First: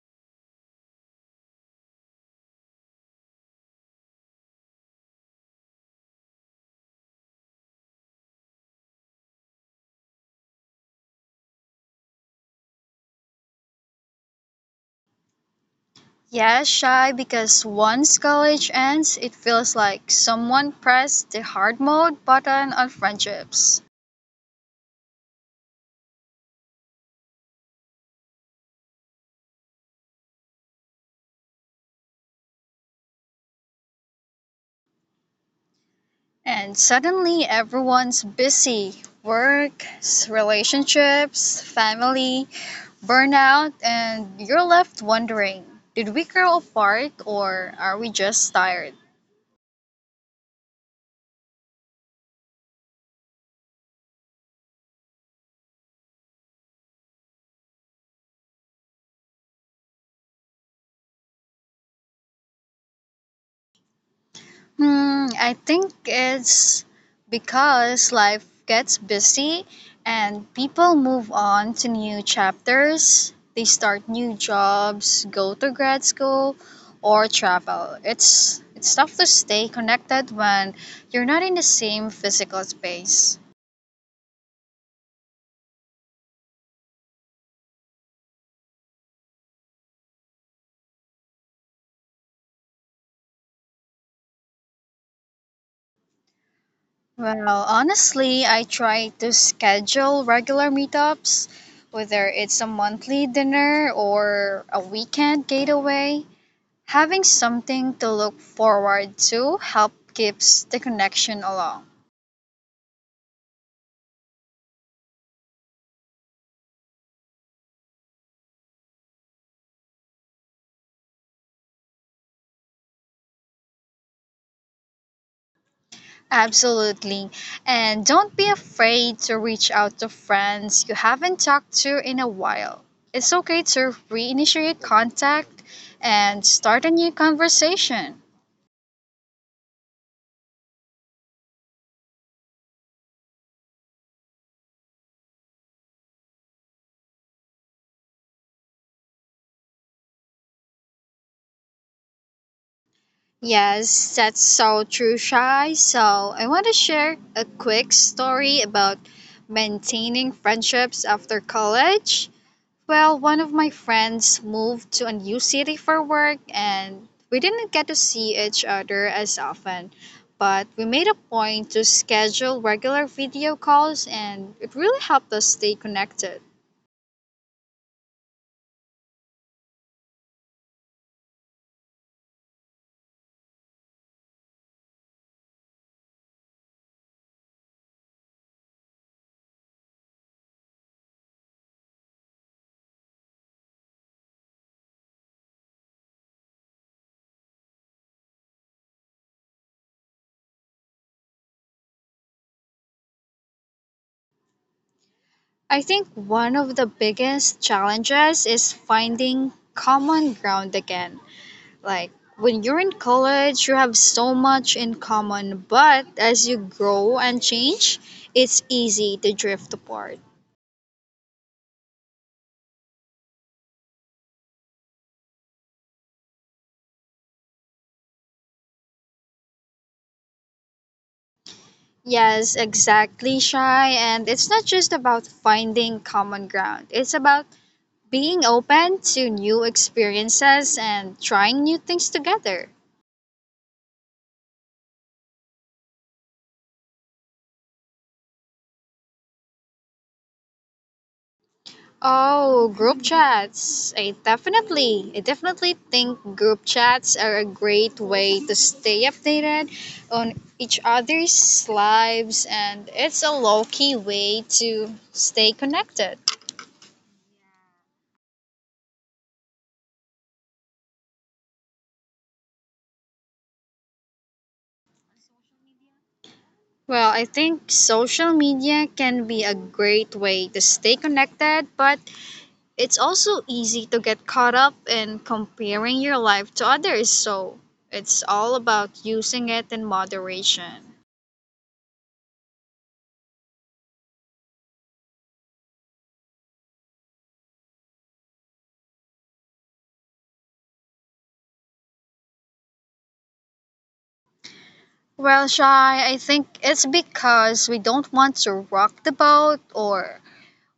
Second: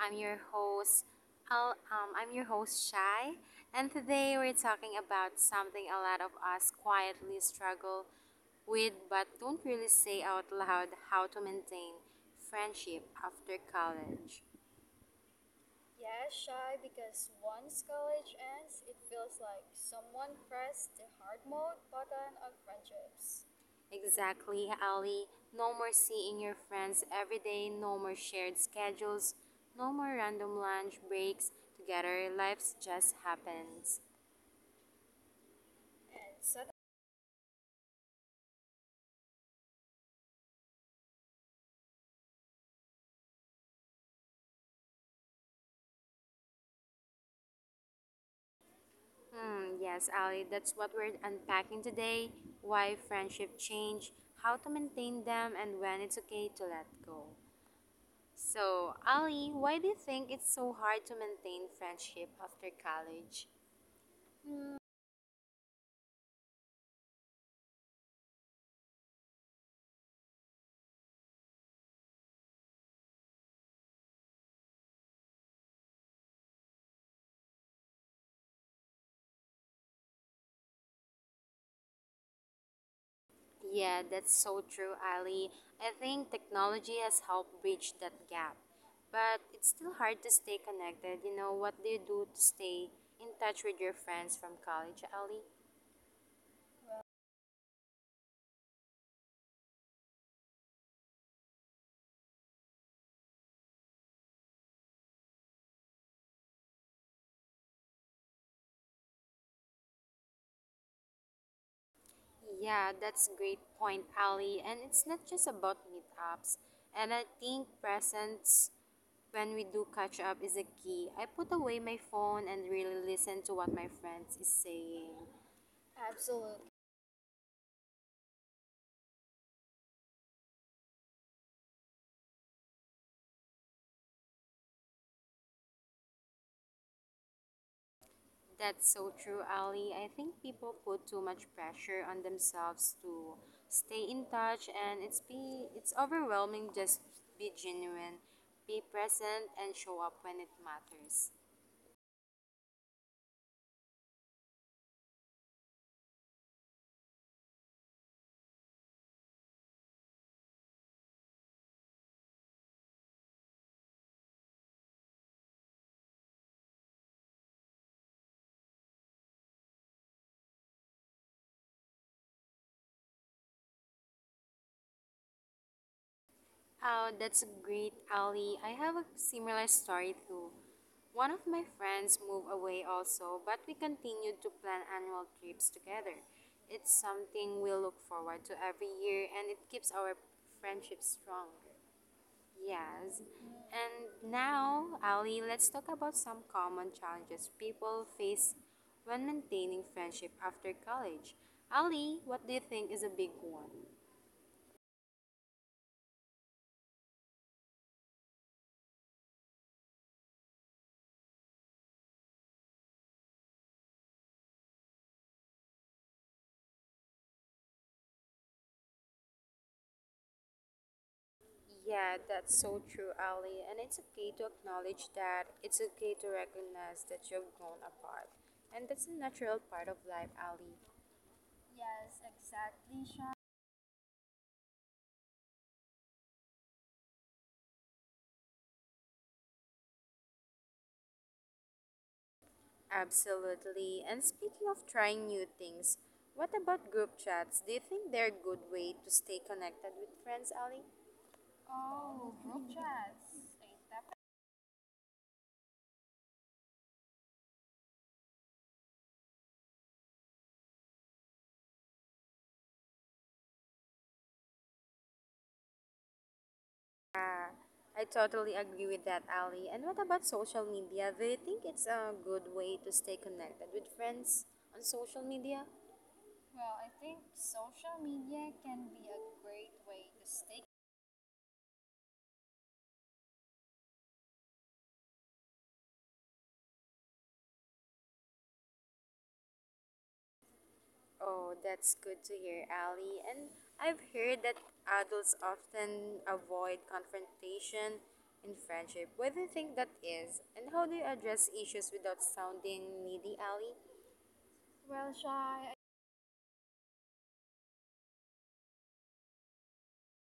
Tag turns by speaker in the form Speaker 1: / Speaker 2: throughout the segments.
Speaker 1: I'm your host, I'm your host Shai, and today we're talking about something a lot of us quietly struggle with but don't really say out loud: how to maintain friendship after college.
Speaker 2: Yeah, Shy, because once college ends, it feels like someone pressed the hard mode button on friendships.
Speaker 1: Exactly, Ali. No more seeing your friends every day, no more shared schedules, no more random lunch breaks together. Life just happens.
Speaker 2: And suddenly everyone's busy, work, relationships, family, burnout, and you're left wondering, did we grow apart or are we just tired?
Speaker 1: Hmm, yes, Ali, that's what we're unpacking today: why friendship change, how to maintain them, and when it's okay to let go. So, Ali, why do you think it's so hard to maintain friendship after college?
Speaker 2: I think it's because life gets busy and people move on to new chapters. They start new jobs, go to grad school, or travel. It's tough to stay connected when you're not in the same physical space.
Speaker 1: Yeah, that's so true, Ali. I think technology has helped bridge that gap. But it's still hard to stay connected. You know, what do you do to stay in touch with your friends from college, Ali?
Speaker 2: Well, honestly, I try to schedule regular meetups, whether it's a monthly dinner or a weekend getaway. Having something to look forward to help keeps the connection along.
Speaker 1: Yeah, that's a great point, Ali. And it's not just about meetups. And I think presence when we do catch up is a key. I put away my phone and really listen to what my friends is saying.
Speaker 2: Absolutely. And don't be afraid to reach out to friends you haven't talked to in a while. It's okay to reinitiate contact and start a new conversation.
Speaker 1: That's so true, Ali. I think people put too much pressure on themselves to stay in touch, and it's overwhelming. Just be genuine, be present, and show up when it matters.
Speaker 2: Yes, that's so true, Shai. So, I want to share a quick story about maintaining friendships after college. Well, one of my friends moved to a new city for work, and we didn't get to see each other as often. But we made a point to schedule regular video calls, and it really helped us stay connected.
Speaker 1: Oh, that's great, Ali. I have a similar story too. One of my friends moved away also, but we continued to plan annual trips together. It's something we look forward to every year, and it keeps our friendship strong. Yes. And now, Ali, let's talk about some common challenges people face when maintaining friendship after college. Ali, what do you think is a big one?
Speaker 2: I think one of the biggest challenges is finding common ground again. Like, when you're in college, you have so much in common, but as you grow and change, it's easy to drift apart.
Speaker 1: Yeah, that's so true, Ali. And it's okay to acknowledge that. It's okay to recognize that you've grown apart. And that's a natural part of life, Ali.
Speaker 2: Yes, exactly, Shy. And it's not just about finding common ground, it's about being open to new experiences and trying new things together.
Speaker 1: Absolutely. And speaking of trying new things, what about group chats? Do you think they're a good way to stay connected with friends, Ali?
Speaker 2: Oh,
Speaker 1: Oh,
Speaker 2: group
Speaker 1: group chats.
Speaker 2: chats. I
Speaker 1: I
Speaker 2: definitely, I definitely think group chats are a great way to stay updated on each other's lives, and it's a low key way to stay connected.
Speaker 1: Yeah, I totally agree with that, Ali. And what about social media? Do you think it's a good way to stay connected with friends on social media?
Speaker 2: Well, I think social media can be a great way to stay connected, but it's also easy to get caught up in comparing your life to others, so it's all about using it in moderation.
Speaker 1: Oh, that's good to hear, Ali. And I've heard that adults often avoid confrontation in friendship. Why do you think that is? And how do you address issues without sounding needy, Ali?
Speaker 2: Well, Shai, I think it's because we don't want to rock the boat, or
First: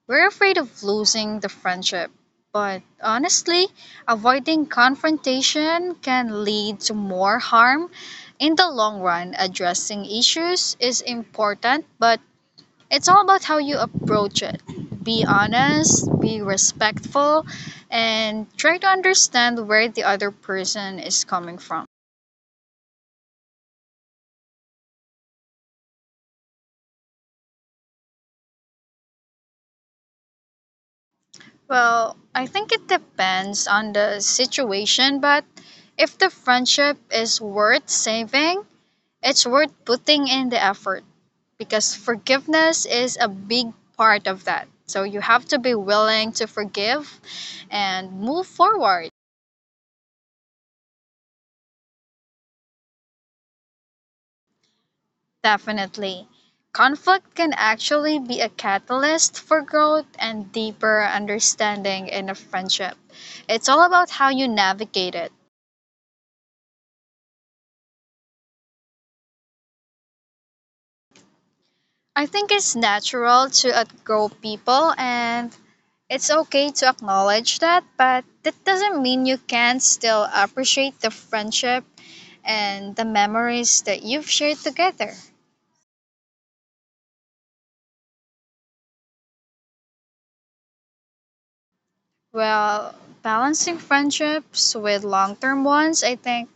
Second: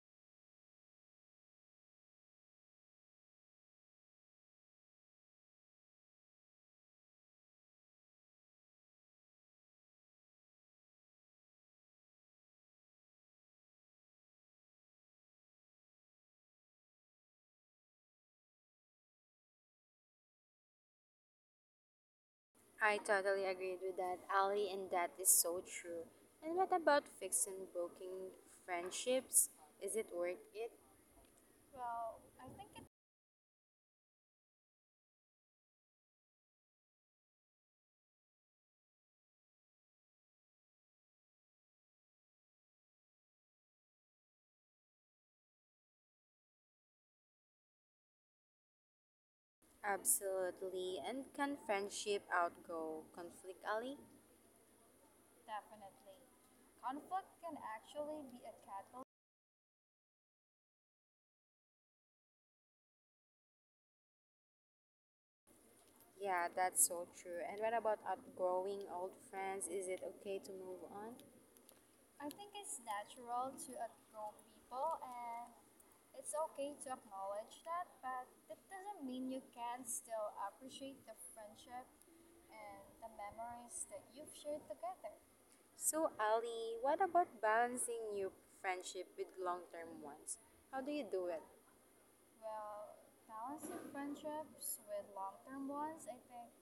Speaker 2: we're afraid of losing the friendship, but honestly, avoiding confrontation can lead to more harm. In the long run, addressing issues is important, but it's all about how you approach it. Be honest, be respectful, and try to understand where the other person is coming from.
Speaker 1: I totally agreed with that, Ali, and that is so true. And what about fixing broken friendships? Is it worth it?
Speaker 2: Well, I think it depends on the situation, but if the friendship is worth saving, it's worth putting in the effort because forgiveness is a big part of that. So you have to be willing to forgive and move forward.
Speaker 1: Absolutely. And can friendship outgo conflict, Ali?
Speaker 2: Definitely. Conflict can actually be a catalyst for growth and deeper understanding in a friendship. It's all about how you navigate it.
Speaker 1: Yeah, that's so true. And what about outgrowing old friends? Is it okay to move on?
Speaker 2: I think it's natural to outgrow people, and it's okay to acknowledge that, but that doesn't mean you can't still appreciate the friendship and the memories that you've shared together.
Speaker 1: So, Ali, what about balancing new friendship with long term ones? How do you do it?
Speaker 2: Well, balancing friendships with long term ones, I think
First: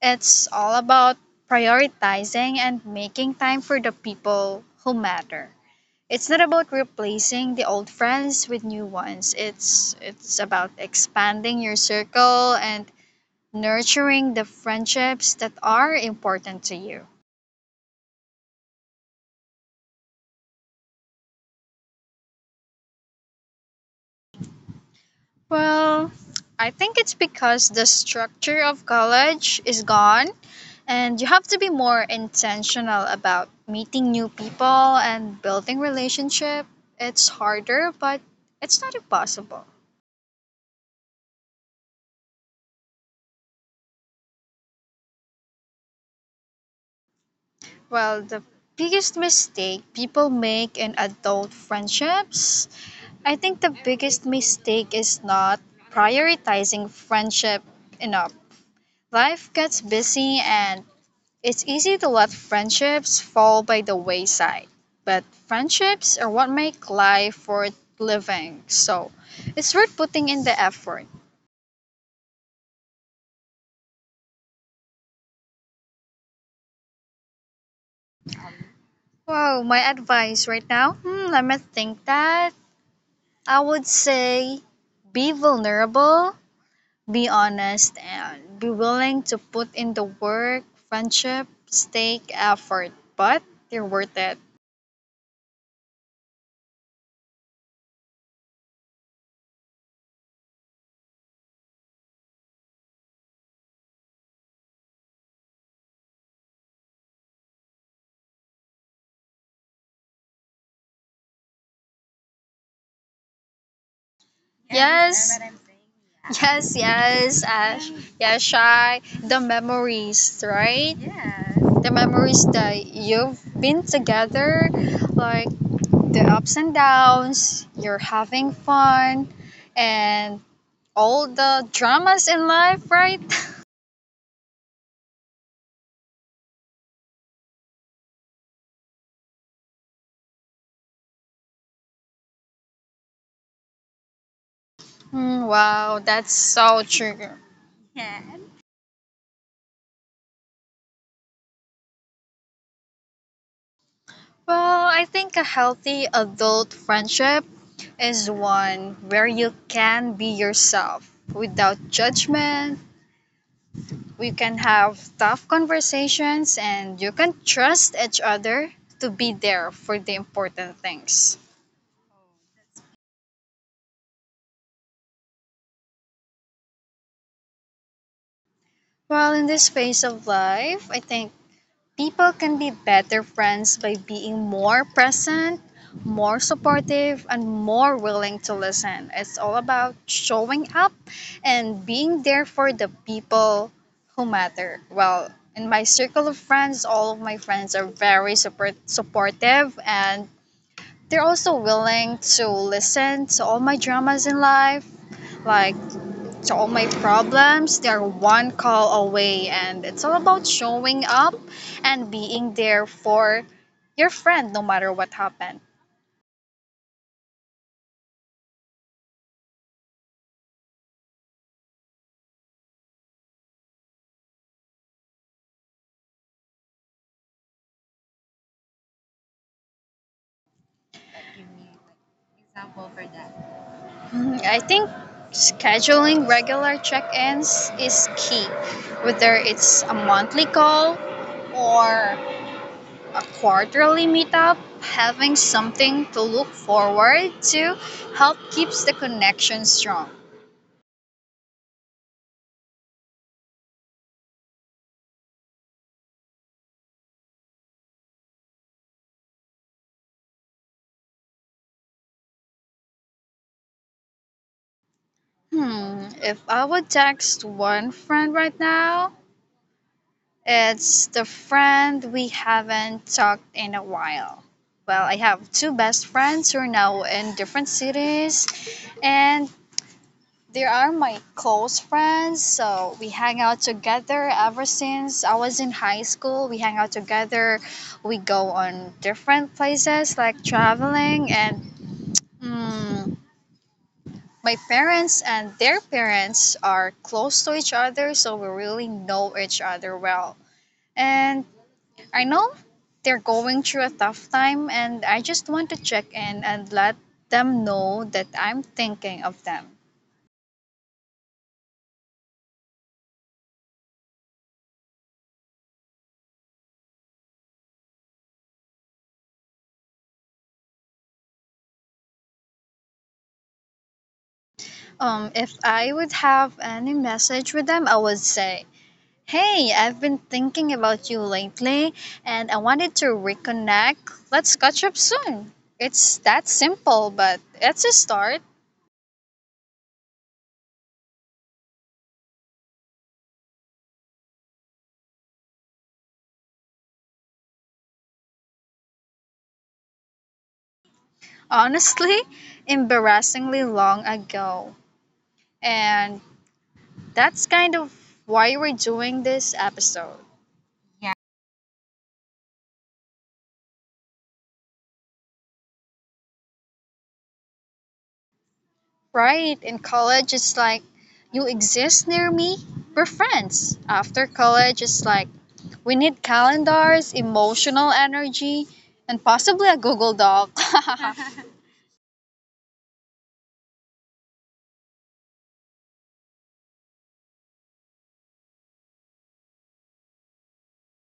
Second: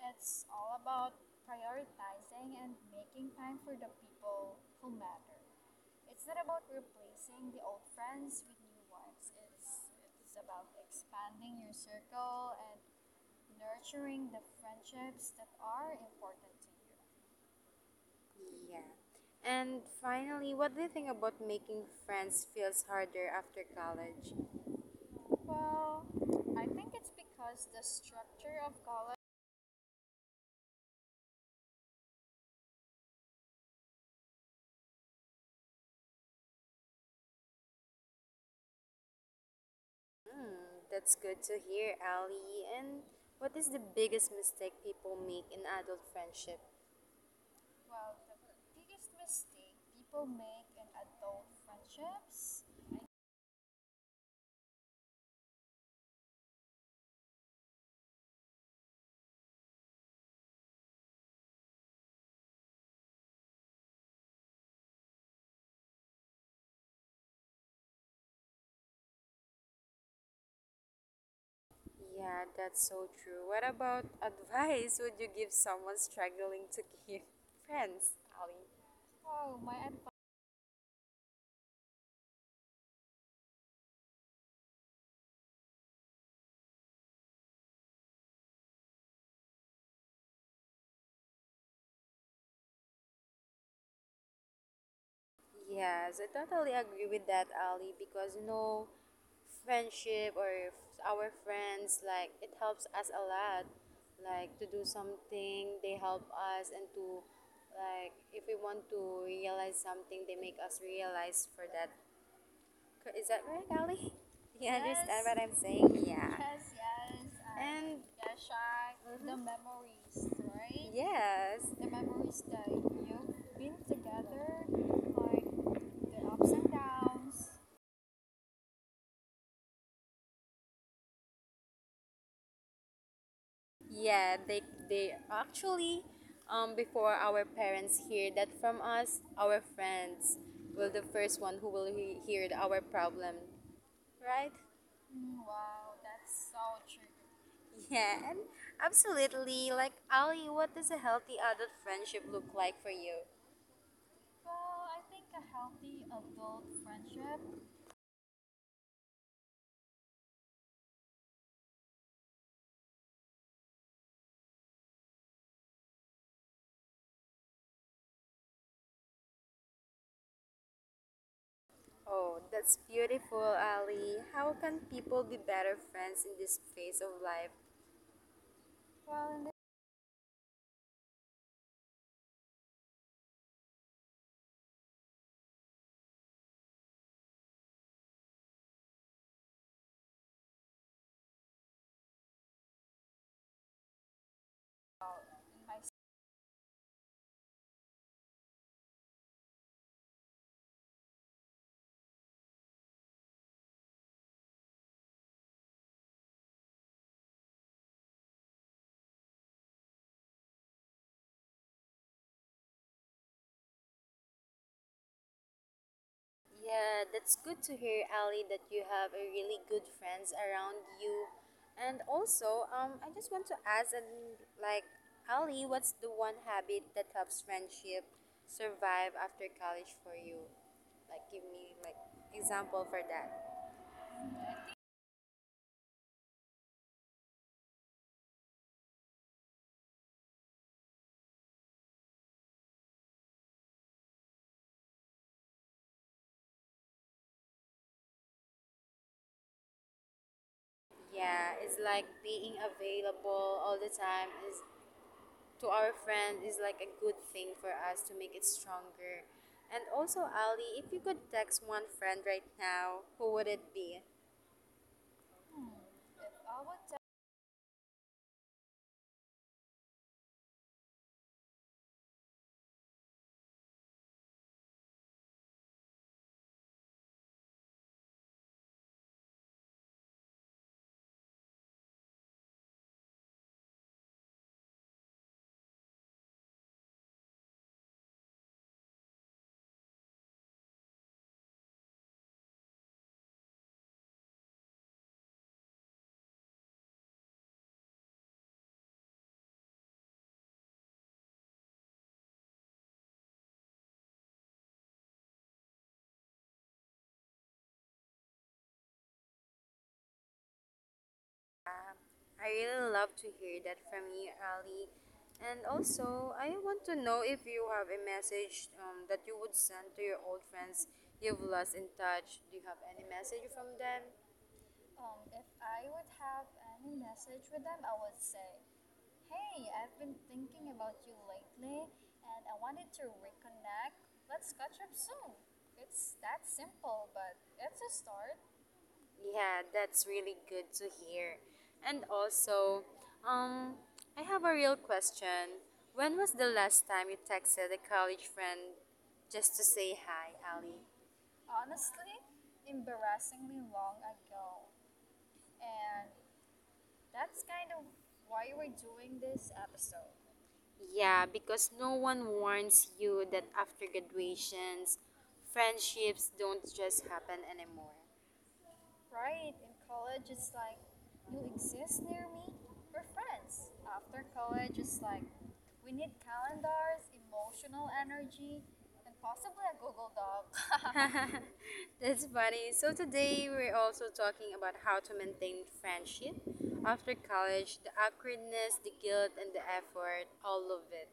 Speaker 2: it's all about prioritizing and making time for the people who matter. It's not about replacing the old friends with new ones. It's about expanding your circle and nurturing the friendships that are important to you.
Speaker 1: Yeah. And finally, what do you think about making friends feels harder after college?
Speaker 2: Well, I think it's because the structure of college is gone and you have to be more intentional about meeting new people and building relationship. It's harder, but it's not impossible.
Speaker 1: Hmm, that's good to hear, Ali. And what is the biggest mistake people make in adult friendship?
Speaker 2: Well, the biggest mistake people make in adult friendships, I think the biggest mistake is not prioritizing friendship enough. Life gets busy, and it's easy to let friendships fall by the wayside, but friendships are what make life worth living, so it's worth putting in the effort.
Speaker 1: Yeah, that's so true. What about advice would you give someone struggling to keep friends, Ali?
Speaker 2: Wow, my advice right now? Let me think that. I would say be vulnerable, be honest, and be willing to put in the work. Friendships take effort, but they're worth it.
Speaker 1: Yes, I totally agree with that, Ali, because friendship or our friends, like, it helps us a lot, like, to do something, they help us, and to, like, if we want to realize something, they make us realize for that. Is that right, Ali? You, yes, understand what
Speaker 2: Yes,
Speaker 1: I'm saying? Yeah.
Speaker 2: yes, yes, Ash.
Speaker 1: And
Speaker 2: Yeah, Shy. The
Speaker 1: mm-hmm.
Speaker 2: memories, right?
Speaker 1: Yes.
Speaker 2: The memories that you've been together, like the ups and downs, you're having fun, and all the dramas in life, right?
Speaker 1: Yeah, they actually before our parents hear that from us, our friends will the first one who will hear our problem, right?
Speaker 2: Wow, that's so true.
Speaker 1: Yeah,
Speaker 2: Yeah.
Speaker 1: and absolutely. Like Ali, what does a healthy adult friendship look like for you?
Speaker 2: Well, I think a healthy adult friendship is one where you can be yourself without judgment. We can have tough conversations and you can trust each other to be there for the important things.
Speaker 1: Oh, that's beautiful, Ali. How can people be better friends in this phase of life?
Speaker 2: Well, in this phase of life, I think people can be better friends by being more present, more supportive, and more willing to listen. It's all about showing up and being there for the people who matter. Well, in my circle of friends, all of my friends are very supportive, and they're also willing to listen to all my dramas in life, like to all my problems. They're one call away, and it's all about showing up and being there for your friend no matter what happened.
Speaker 1: Yeah, that's good to hear, Ali, that you have a really good friends around you. And also, I just want to ask, and like, Ali, what's the one habit that helps friendship survive after college for you? Like, give me like example for that.
Speaker 2: I think scheduling regular check ins is key, whether it's a monthly call or a quarterly meetup. Having something to look forward to help keeps the connection strong.
Speaker 1: Yeah, it's like being available all the time is to our friend is like a good thing for us to make it stronger. And also, Ali, if you could text one friend right now, who would it be?
Speaker 2: If I would text one friend right now, it's the friend we haven't talked in a while. Well, I have two best friends who are now in different cities, and they are my close friends. So we hang out together ever since I was in high school. We hang out together, we go on different places like traveling, and, mm, my parents and their parents are close to each other, so we really know each other well. And I know they're going through a tough time, and I just want to check in and let them know that I'm thinking of them.
Speaker 1: Um, I really love to hear that from you, Ali. And also, I want to know if you have a message that you would send to your old friends you've lost in touch. Do you have any message from them?
Speaker 2: If I would have any message with them, I would say, hey, I've been thinking about you lately and I wanted to reconnect. Let's catch up soon. It's that simple, but it's a start.
Speaker 1: Yeah, that's really good to hear. And also, um, I have a real question. When was the last time you texted a college friend just to say hi, Ali?
Speaker 2: Honestly, embarrassingly long ago. And that's kind of why we're doing this episode.
Speaker 1: Yeah, because no one warns you that after graduations, friendships don't just happen anymore.
Speaker 2: Right? In college, it's like, you exist near me? We're friends. After college, it's like, we need calendars, emotional energy, and possibly a Google Doc.
Speaker 1: That's funny. So today we're also talking about how to maintain friendship after college: the awkwardness, the guilt, and the effort, all of it.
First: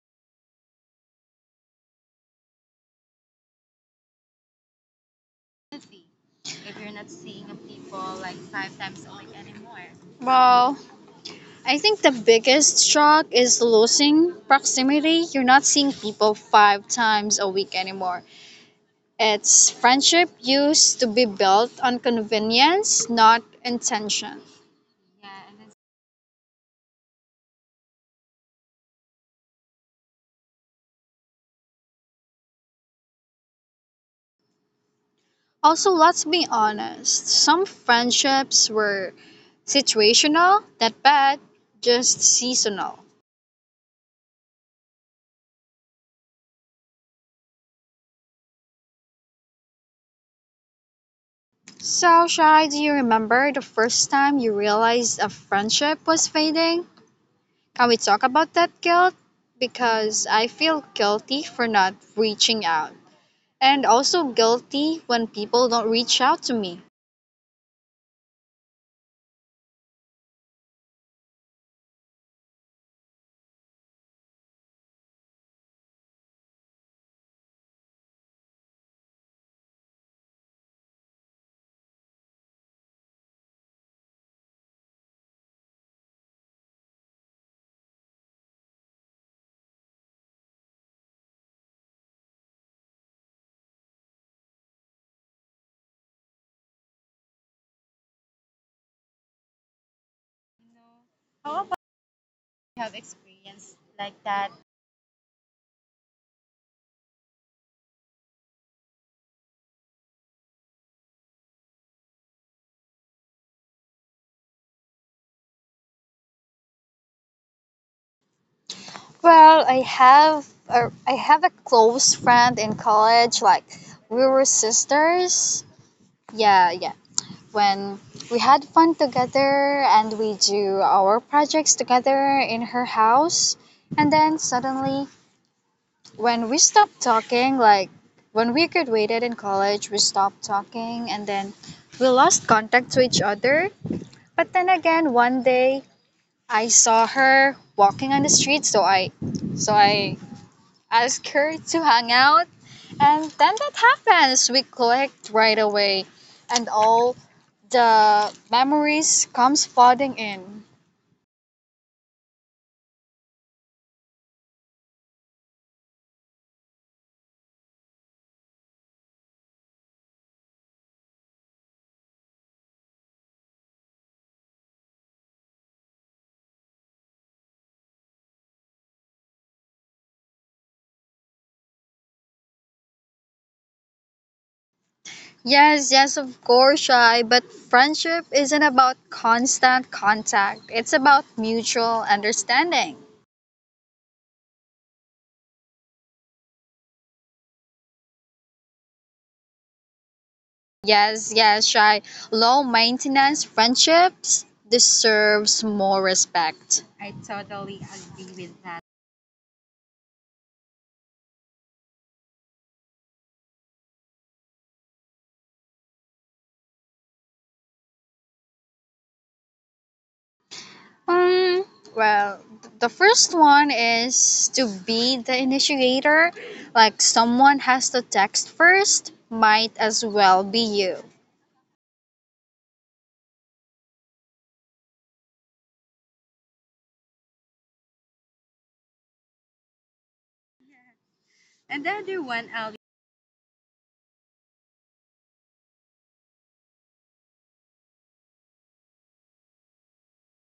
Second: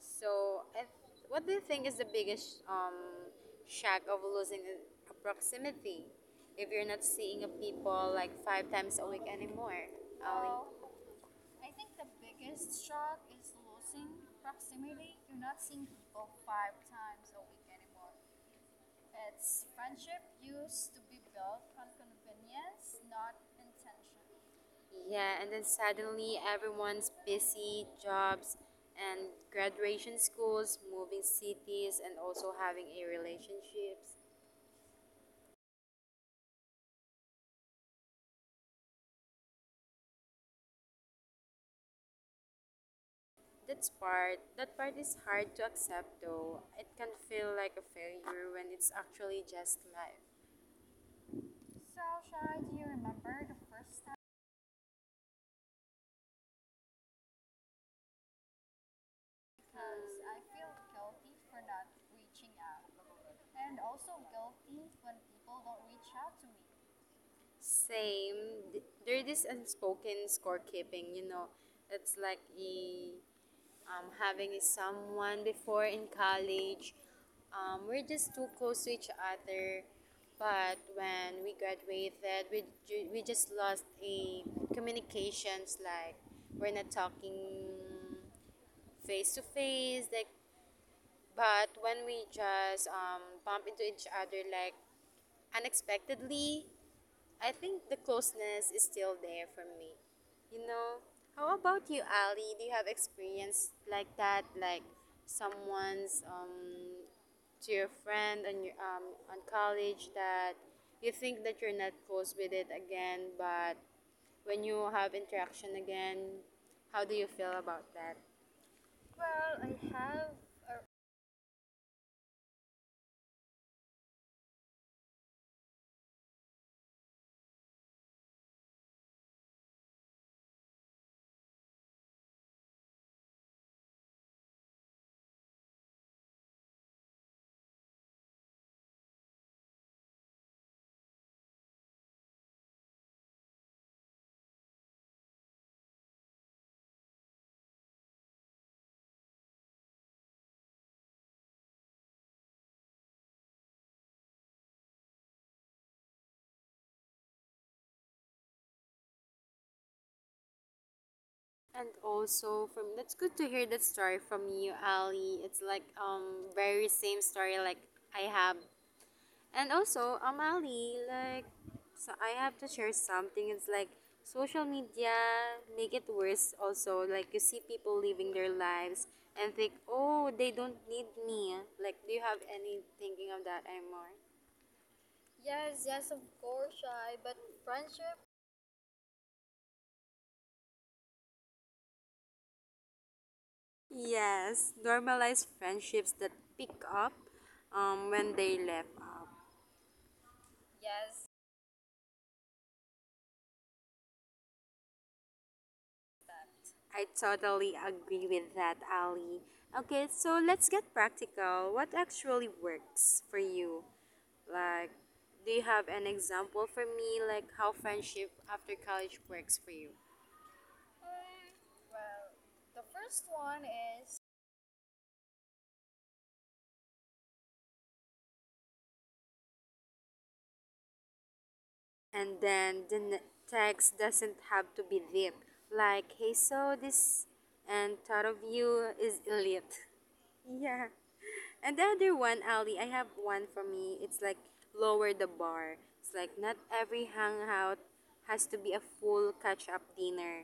Speaker 1: So, what do you think is the biggest shock of losing a proximity if you're not seeing a people like five times a week anymore, Ali? Oh.
Speaker 2: Well, I think the biggest shock is losing proximity. You're not seeing people 5 times a week anymore. Its friendship used to be built on convenience, not intention.
Speaker 1: Yeah, and then suddenly everyone's busy, jobs and graduation schools, moving cities, and also having a relationships.
Speaker 2: Also, let's be honest, some friendships were situational, not bad, just seasonal.
Speaker 1: That part is hard to accept, though. It can feel like a failure when it's actually just life.
Speaker 2: So, Shai, do you remember the first time you realized a friendship was fading? Can we talk about that guilt? Because I feel guilty for not reaching out, and also guilty when people don't reach out to me.
Speaker 1: Same. There is unspoken scorekeeping. It's like having a someone before in college. We're just too close to each other. But when we graduated, we just lost a communications. Like, we're not talking face to face. Like, but when we just bump into each other like unexpectedly, I think the closeness is still there for me. You know, how about you, Ali? Do you have
Speaker 2: Have
Speaker 1: experience
Speaker 2: experience
Speaker 1: like
Speaker 2: like
Speaker 1: that?
Speaker 2: that.
Speaker 1: Like someone's to your friend on your on college that you think that you're not close with it again, but when you have interaction again, how do you feel about that? Well,
Speaker 2: Well,
Speaker 1: I
Speaker 2: I
Speaker 1: have
Speaker 2: have a, I have a close friend in college. Like, we were sisters. Yeah, yeah. When we had fun together and we do our projects together in her house, and then suddenly when we stopped talking, like when we graduated in college, we stopped talking, and then we lost contact to each other. But then again, one day I saw her walking on the street, so I ask her to hang out. And then that happens. We clicked right away. And all the memories comes flooding in.
Speaker 1: And also from that's good to hear that story from you, Ali. It's like very same story like I have. And also Ali, like so I have to share something. It's like social media make it worse also. Like you see people living their lives and think, oh, they don't need me. Like do you have any thinking of that anymore?
Speaker 2: Yes, yes, of course, Shy. But friendship isn't about constant contact. It's about mutual understanding.
Speaker 1: Yes. Normalize friendships that pick up when they left up.
Speaker 2: Yes, yes, Shy. Low maintenance friendships deserves more respect.
Speaker 1: I totally agree with that, Ali. Okay, so let's get practical. What actually works for you? Like, do you have an example for me, like how friendship after college works for you?
Speaker 2: Um, well, the first one is to be the initiator. Like, someone has to text first, might as well be you.
Speaker 1: And then the text doesn't have to be deep. Like, hey, so this and thought of you is elite. Yeah. And the other one, Ali, I have one for me. It's like lower the bar. It's like not every hangout has to be a full catch up dinner.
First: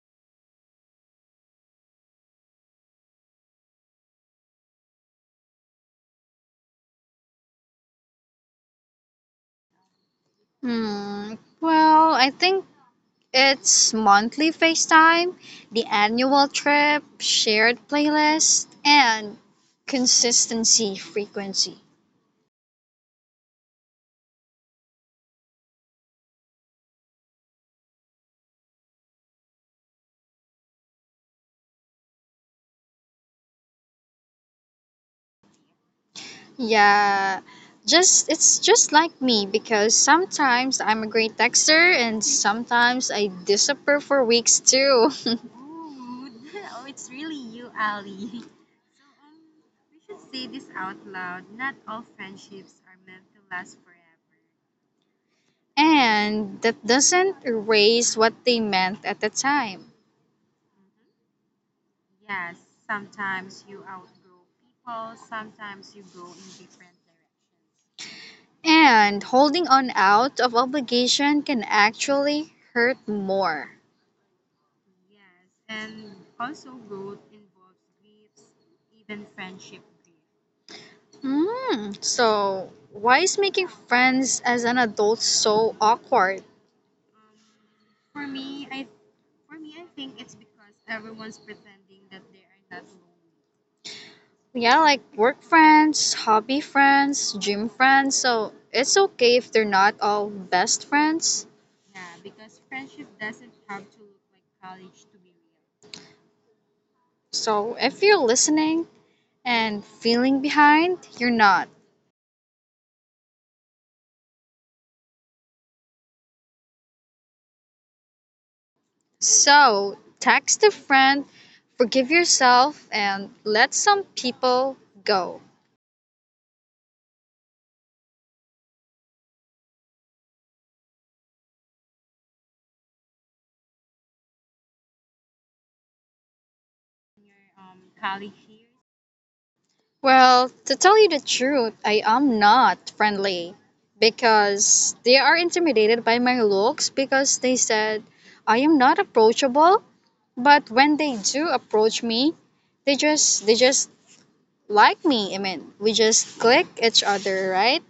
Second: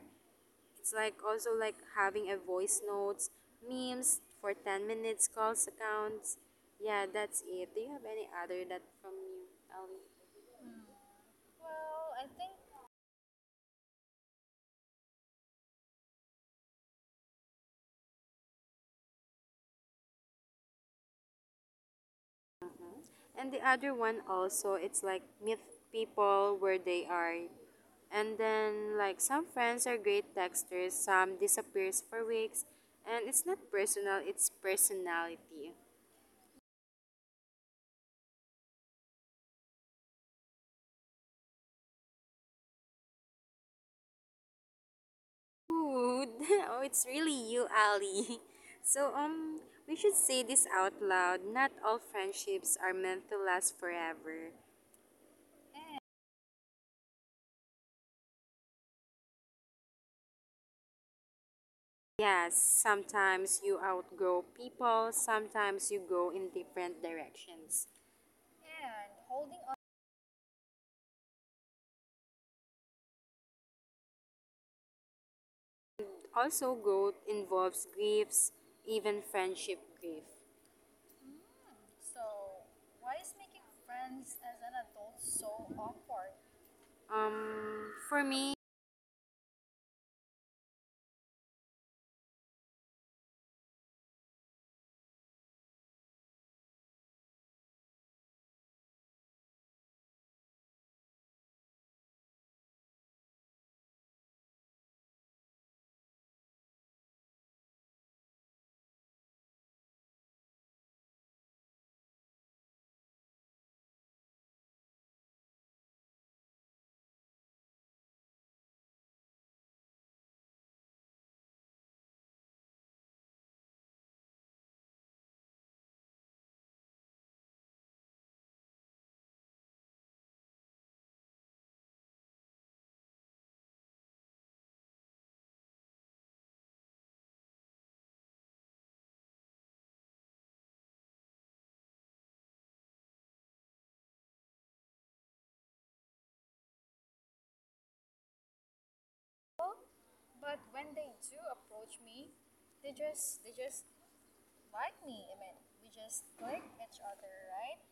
Speaker 1: It's like also like having a voice notes, memes for 10 minutes, calls accounts. Yeah, that's it. Do you have any other that from you, Ali?
Speaker 2: Hmm. Well, I think it's monthly FaceTime, the annual trip, shared playlist, and consistency frequency.
Speaker 1: And the other one also, it's like meet people where they are, and then, like, some friends are great texters, some disappears for weeks, and it's not personal, it's personality.
Speaker 2: Yeah, just it's just like me because sometimes I'm a great texter and sometimes I disappear for weeks too.
Speaker 1: Food. Oh, it's really you, Ali. So, we should say this out loud, not all friendships are meant to last forever.
Speaker 2: And that doesn't erase what they meant at the time.
Speaker 1: Yes, sometimes you outgrow people, sometimes you go in different directions.
Speaker 2: And holding on out of obligation can actually hurt more.
Speaker 1: Also, growth involves griefs, even friendship grief.
Speaker 2: So, why is making friends as an adult so awkward?
Speaker 1: For me.
Speaker 2: Yeah, like work friends, hobby friends, gym friends. So, it's okay if they're not all best friends. So, if you're listening and feeling behind, you're not. So, text a friend, forgive yourself, and let some people go. Well, to tell you the truth, I am not friendly because they are intimidated by my looks, because they said I am not approachable. But when they do approach me, they just like me. I mean, we just click each other, right?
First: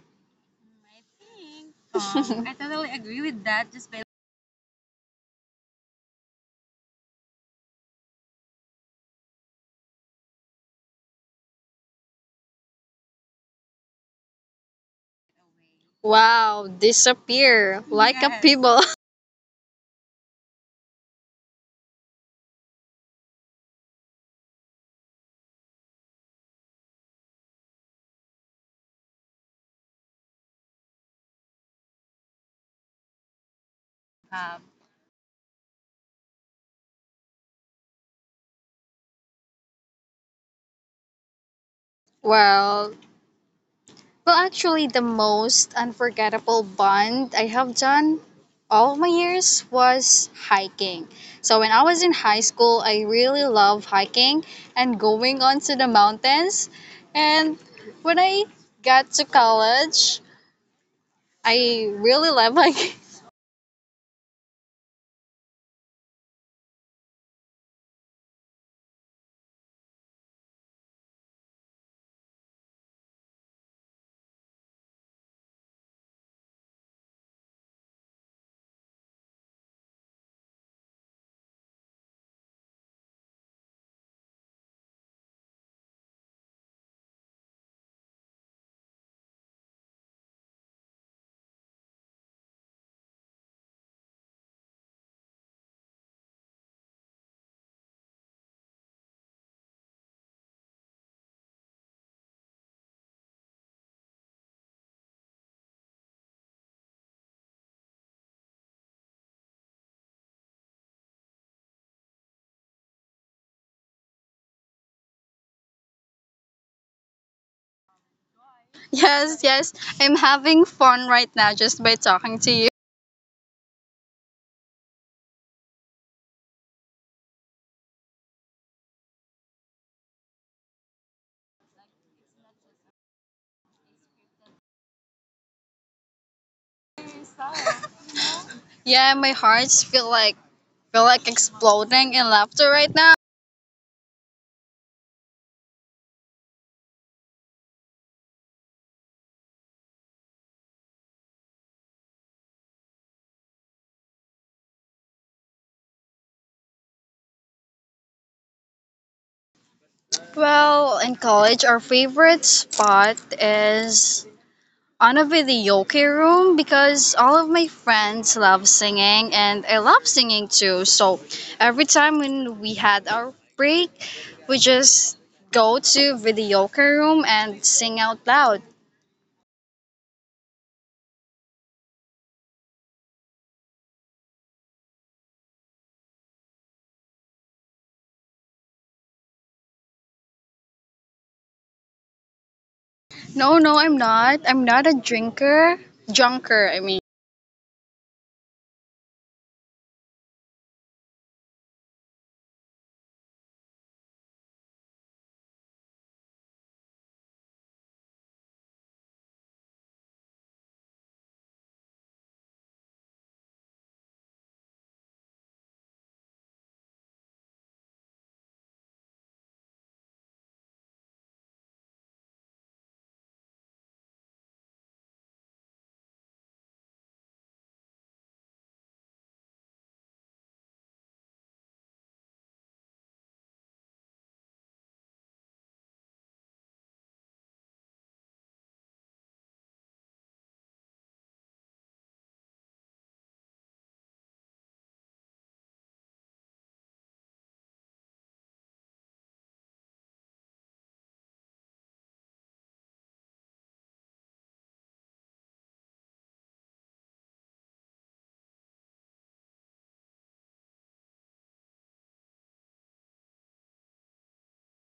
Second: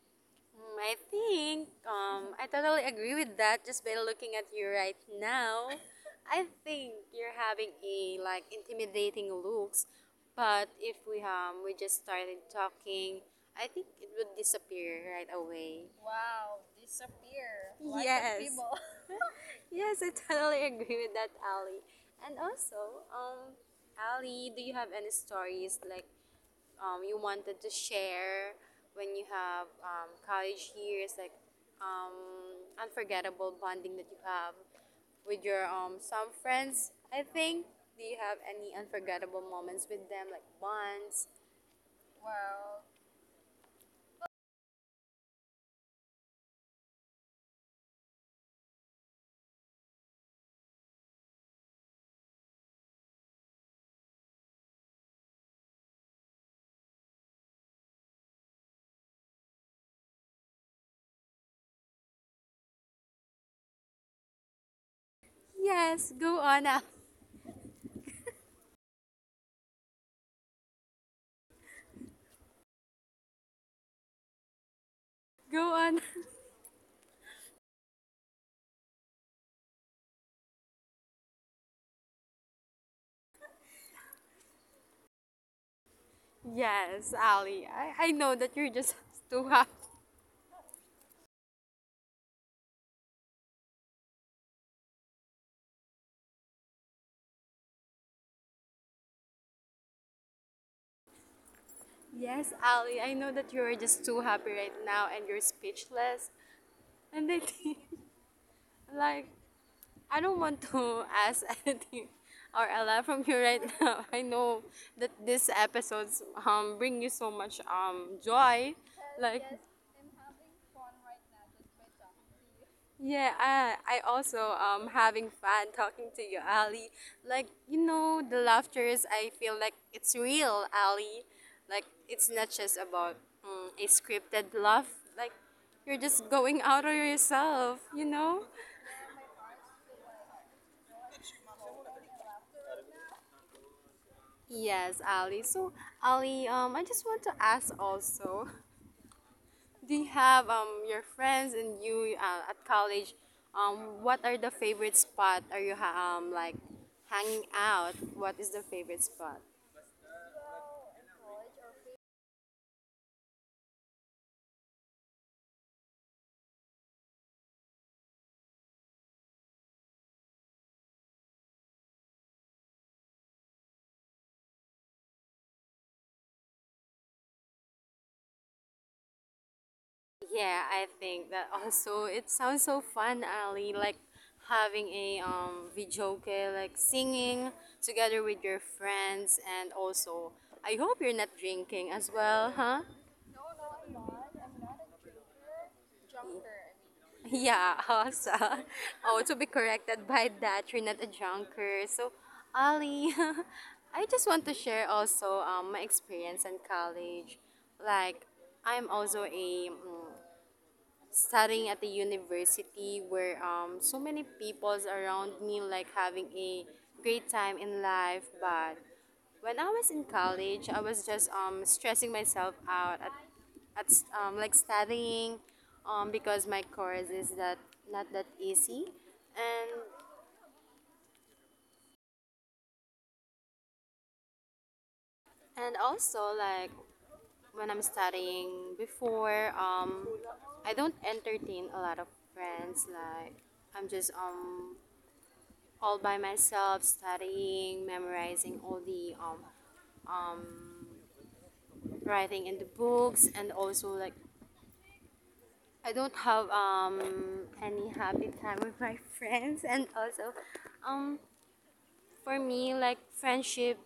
Speaker 1: I totally agree with that. Just by looking at you right now, I think you're having a like intimidating looks. But if we just started talking, I think it would disappear right away.
Speaker 2: Wow, disappear like a
Speaker 1: Yes.
Speaker 2: people.
Speaker 1: Yes, I totally agree with that, Ali. And also, Ali, do you have any stories like you wanted to share when you have college years, like um, unforgettable bonding that you have with your some friends? I think. Do you have any unforgettable moments with them, like bonds?
Speaker 2: Well, Well, actually, the most unforgettable bond I have done all of my years was hiking. So, when I was in high school, I really love hiking and going on to the mountains. And when I got to college, I really love hiking.
Speaker 1: Yes, go on. Ah. Go on. Yes, Ali. I know that you're just too happy. Yes, Ali. I know that you're just too happy right now and you're speechless. And I think, like, I don't want to ask anything or a lot from you right now. I know that these episodes bring you so much joy.
Speaker 2: Yes, yes,
Speaker 1: Like
Speaker 2: I'm having fun right now just by talking to you.
Speaker 1: yeah, I also having fun talking to you, Ali. Like, the laughter is I feel like it's real, Ali. Like it's not just about a scripted laugh. Like you're just going out of yourself, you know?
Speaker 2: Yeah, my hearts feel like exploding in laughter right now.
Speaker 1: Yes, Ali. So, Ali, I just want to ask also, do you have your friends and you at college? What are the favorite spot? Are you like hanging out? What is the favorite spot?
Speaker 2: Well, in college, our favorite spot is on a videoke room because all of my friends love singing and I love singing too. So every time when we had our break, we just go to videoke room and sing out loud.
Speaker 1: Yeah, I think that also it sounds so fun, Ali. Like having a videoke, like singing together with your friends, and also I hope you're not drinking as well, huh?
Speaker 2: No, no, I'm not. I'm not a drinker. Junker, I mean.
Speaker 1: Yeah, also, oh, to be corrected by that, you're not a junker. So, Ali, I just want to share also my experience in college. Like, I'm also a studying at the university where so many peoples around me like having a great time in life, but when I was in college I was just stressing myself out like studying because my course is that not that easy, and and also like when I'm studying before I don't entertain a lot of friends. Like, I'm just all by myself, studying, memorizing all the um, writing in the books, and also like I don't have any happy time with my friends, and also um, for me like friendship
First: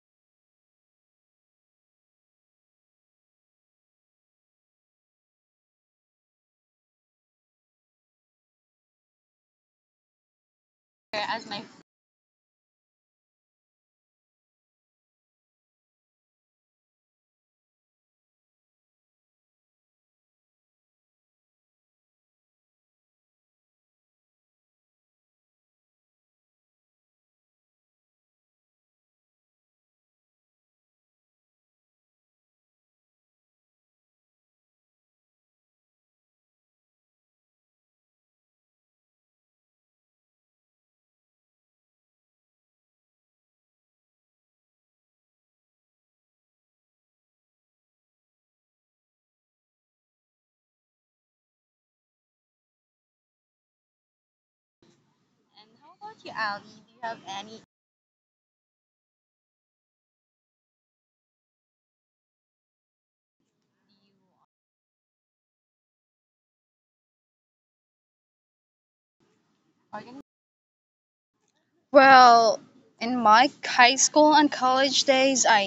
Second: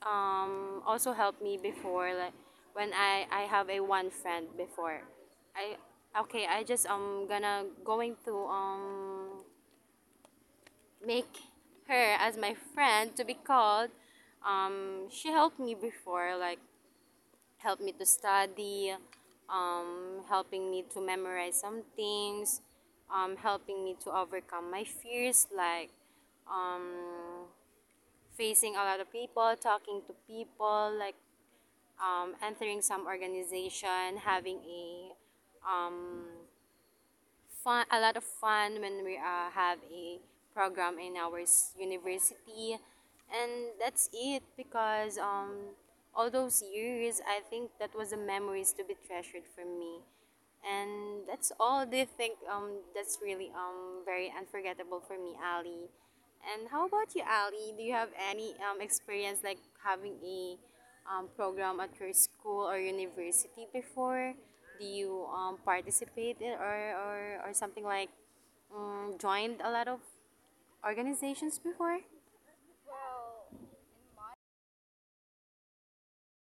Speaker 1: also helped me before. Like when I have a one friend before, I okay I just gonna going to make her as my friend to be called. She helped me before, like helped me to study, helping me to memorize some things, helping me to overcome my fears, like um, facing a lot of people, talking to people, like entering some organization, having a fun, a lot of fun when we have a program in our university, and that's it. Because all those years, I think that was the memories to be treasured for me, and that's all. Do you think that's really very unforgettable for me, Ali? And how about you, Ali? Do you have any experience like having a program at your school or university before? Do you participate in or something like joined a lot of organizations before?
Speaker 2: Well, in my high school and college days, I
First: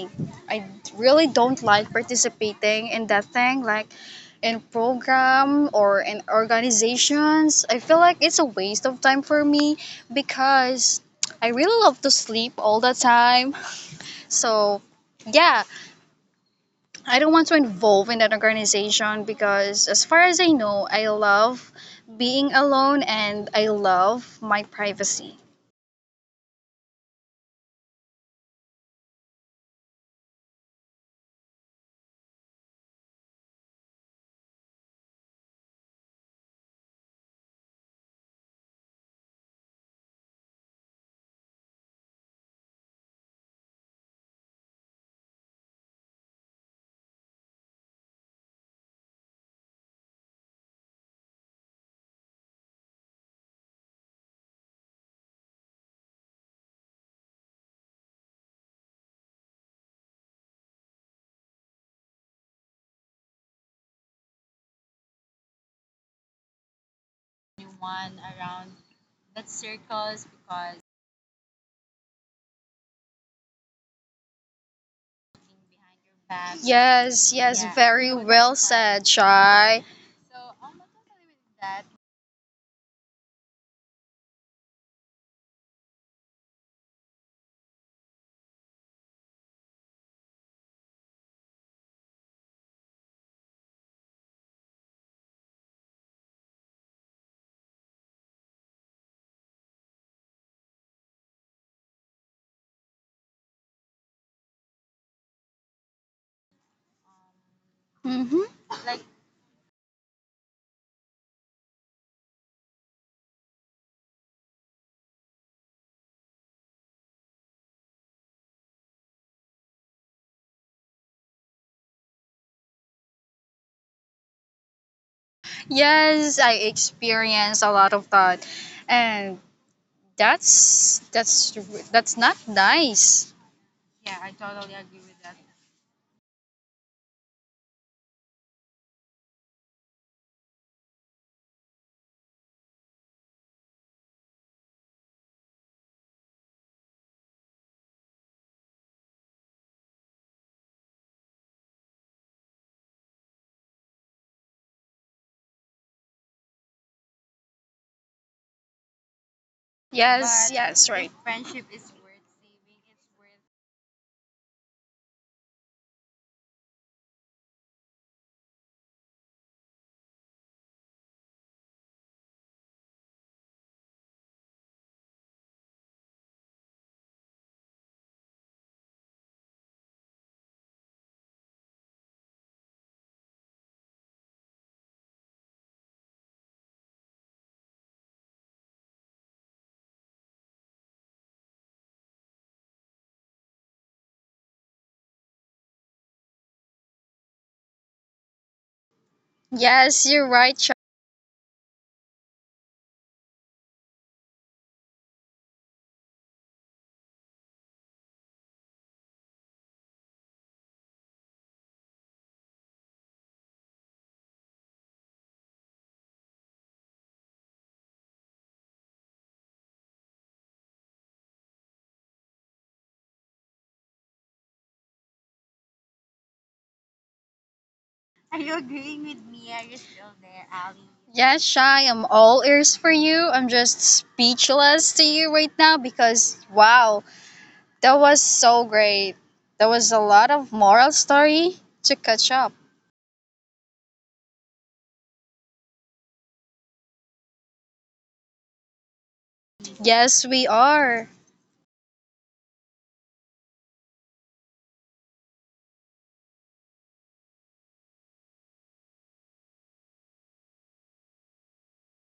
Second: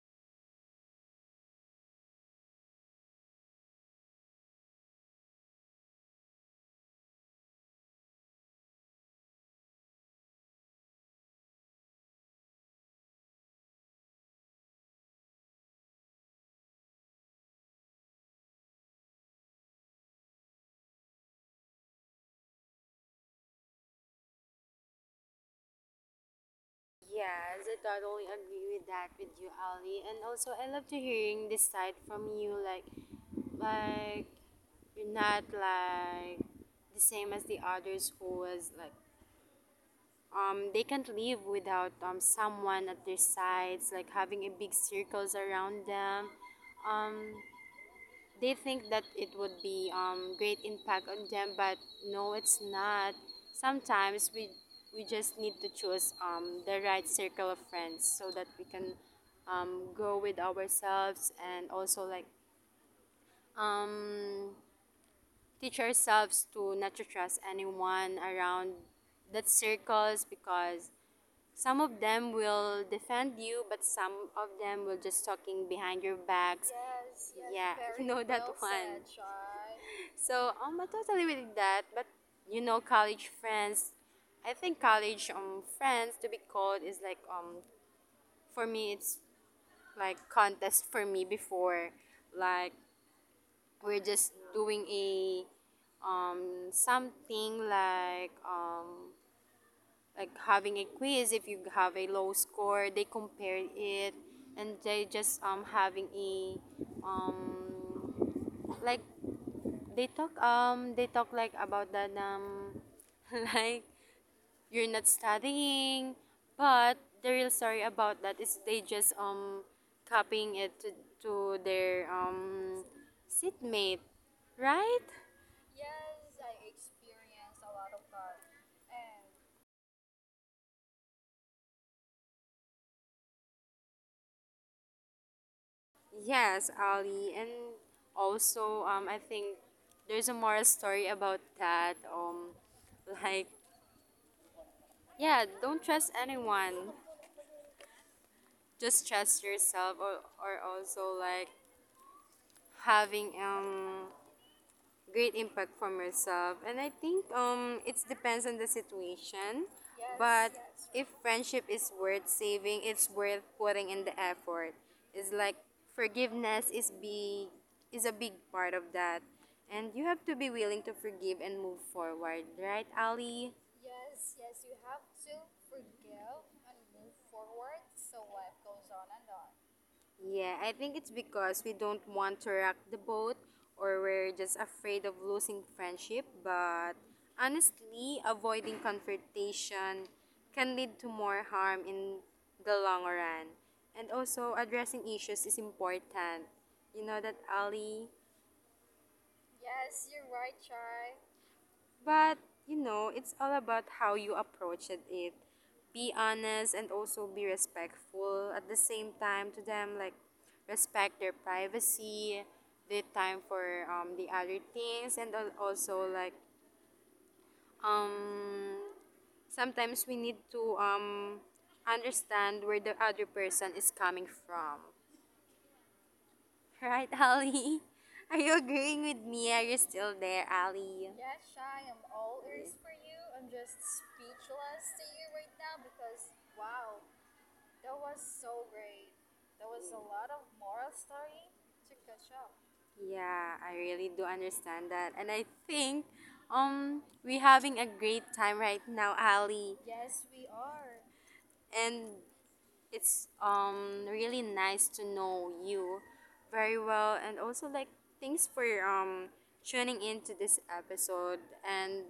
Speaker 2: I really don't like participating in that thing, like in program or in organizations. I feel like it's a waste of time for me because I really love to sleep all the time. So, yeah, I don't want to involve in that organization because as far as I know, I love being alone and I love my privacy.
Speaker 1: Yes, I totally agree with that with you, Ali. And also, I love to hearing this side from you, like you're not like the same as the others who was like they can't live without someone at their sides, like having a big circles around them. Um, they think that it would be great impact on them, but no, it's not. Sometimes we just need to choose the right circle of friends so that we can grow with ourselves, and also like um, teach ourselves to not to trust anyone around that circles, because some of them will defend you, but some of them will just talking behind your backs.
Speaker 2: Yes, yes, yeah.
Speaker 1: Yeah, you very
Speaker 2: Very
Speaker 1: know that
Speaker 2: well
Speaker 1: one.
Speaker 2: said, Shai.
Speaker 1: So I totally with that. But you know, college friends. I think college friends to be called is like for me it's like contest for me before, like we're just doing a something like having a quiz. If you have a low score they compare it, and they just having a um
Speaker 2: hmm
Speaker 1: like they talk like about that like you're not studying, but the real story about that is they just copying it to their seatmate, right?
Speaker 2: Yes, I experienced a lot of that, and that's that's that's not nice.
Speaker 1: Yes, Ali, and also I think there's a moral story about that. Like yeah, don't trust anyone. Just trust yourself, or also like having great impact from yourself. And I think it depends on the situation. Yes, but
Speaker 2: Yes, yes,
Speaker 1: yes, if
Speaker 2: right.
Speaker 1: friendship is worth saving it's worth putting in the effort. It's like forgiveness is be is a big part of that, and you have to be willing to forgive and move forward, right Ali? Yeah, I think it's because we don't want to rock the boat, or we're just afraid of losing friendship. But honestly, avoiding confrontation can lead to more harm in the long run. And also, addressing issues is important. You know that, Ali?
Speaker 2: Yes, you're right, Shai.
Speaker 1: But you know, it's all about how you approach it. Be honest and also be respectful at the same time to them. Like respect their privacy, the time for the other things, and also like um sometimes we need to understand where the other person is coming from. Right, Ali? Are you agreeing with me? Are you still there, Ali?
Speaker 2: Yes, Shai, I'm all ears for you. I'm just speechless to you right now because wow, that was so great. That was a lot of moral story to catch up.
Speaker 1: Yeah, I really do understand that. And I think we're having a great time right now, Ali.
Speaker 2: Yes, we are.
Speaker 1: And it's really nice to know you very well, and also like thanks for tuning in to this episode, and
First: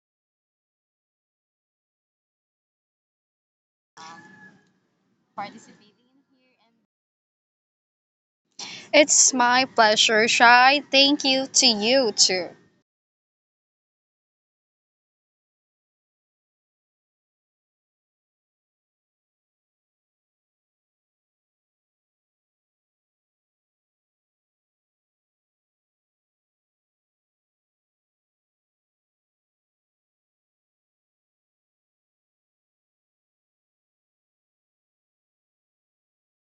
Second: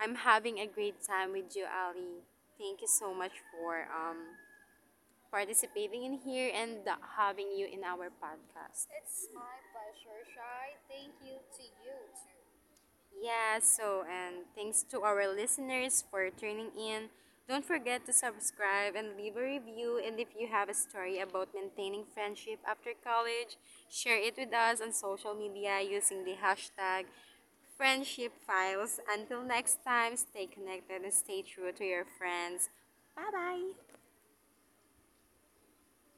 Speaker 1: I'm having a great time with you, Ali. Thank you so much for participating in here and having you in our podcast.
Speaker 2: It's my pleasure, Shai. Thank you to you too.
Speaker 1: Yeah, so, and thanks to our listeners for tuning in. Don't forget to subscribe and leave a review. And if you have a story about maintaining friendship after college, share it with us on social media using the hashtag friendship files. Until next time, stay connected and stay true to your friends. Bye bye.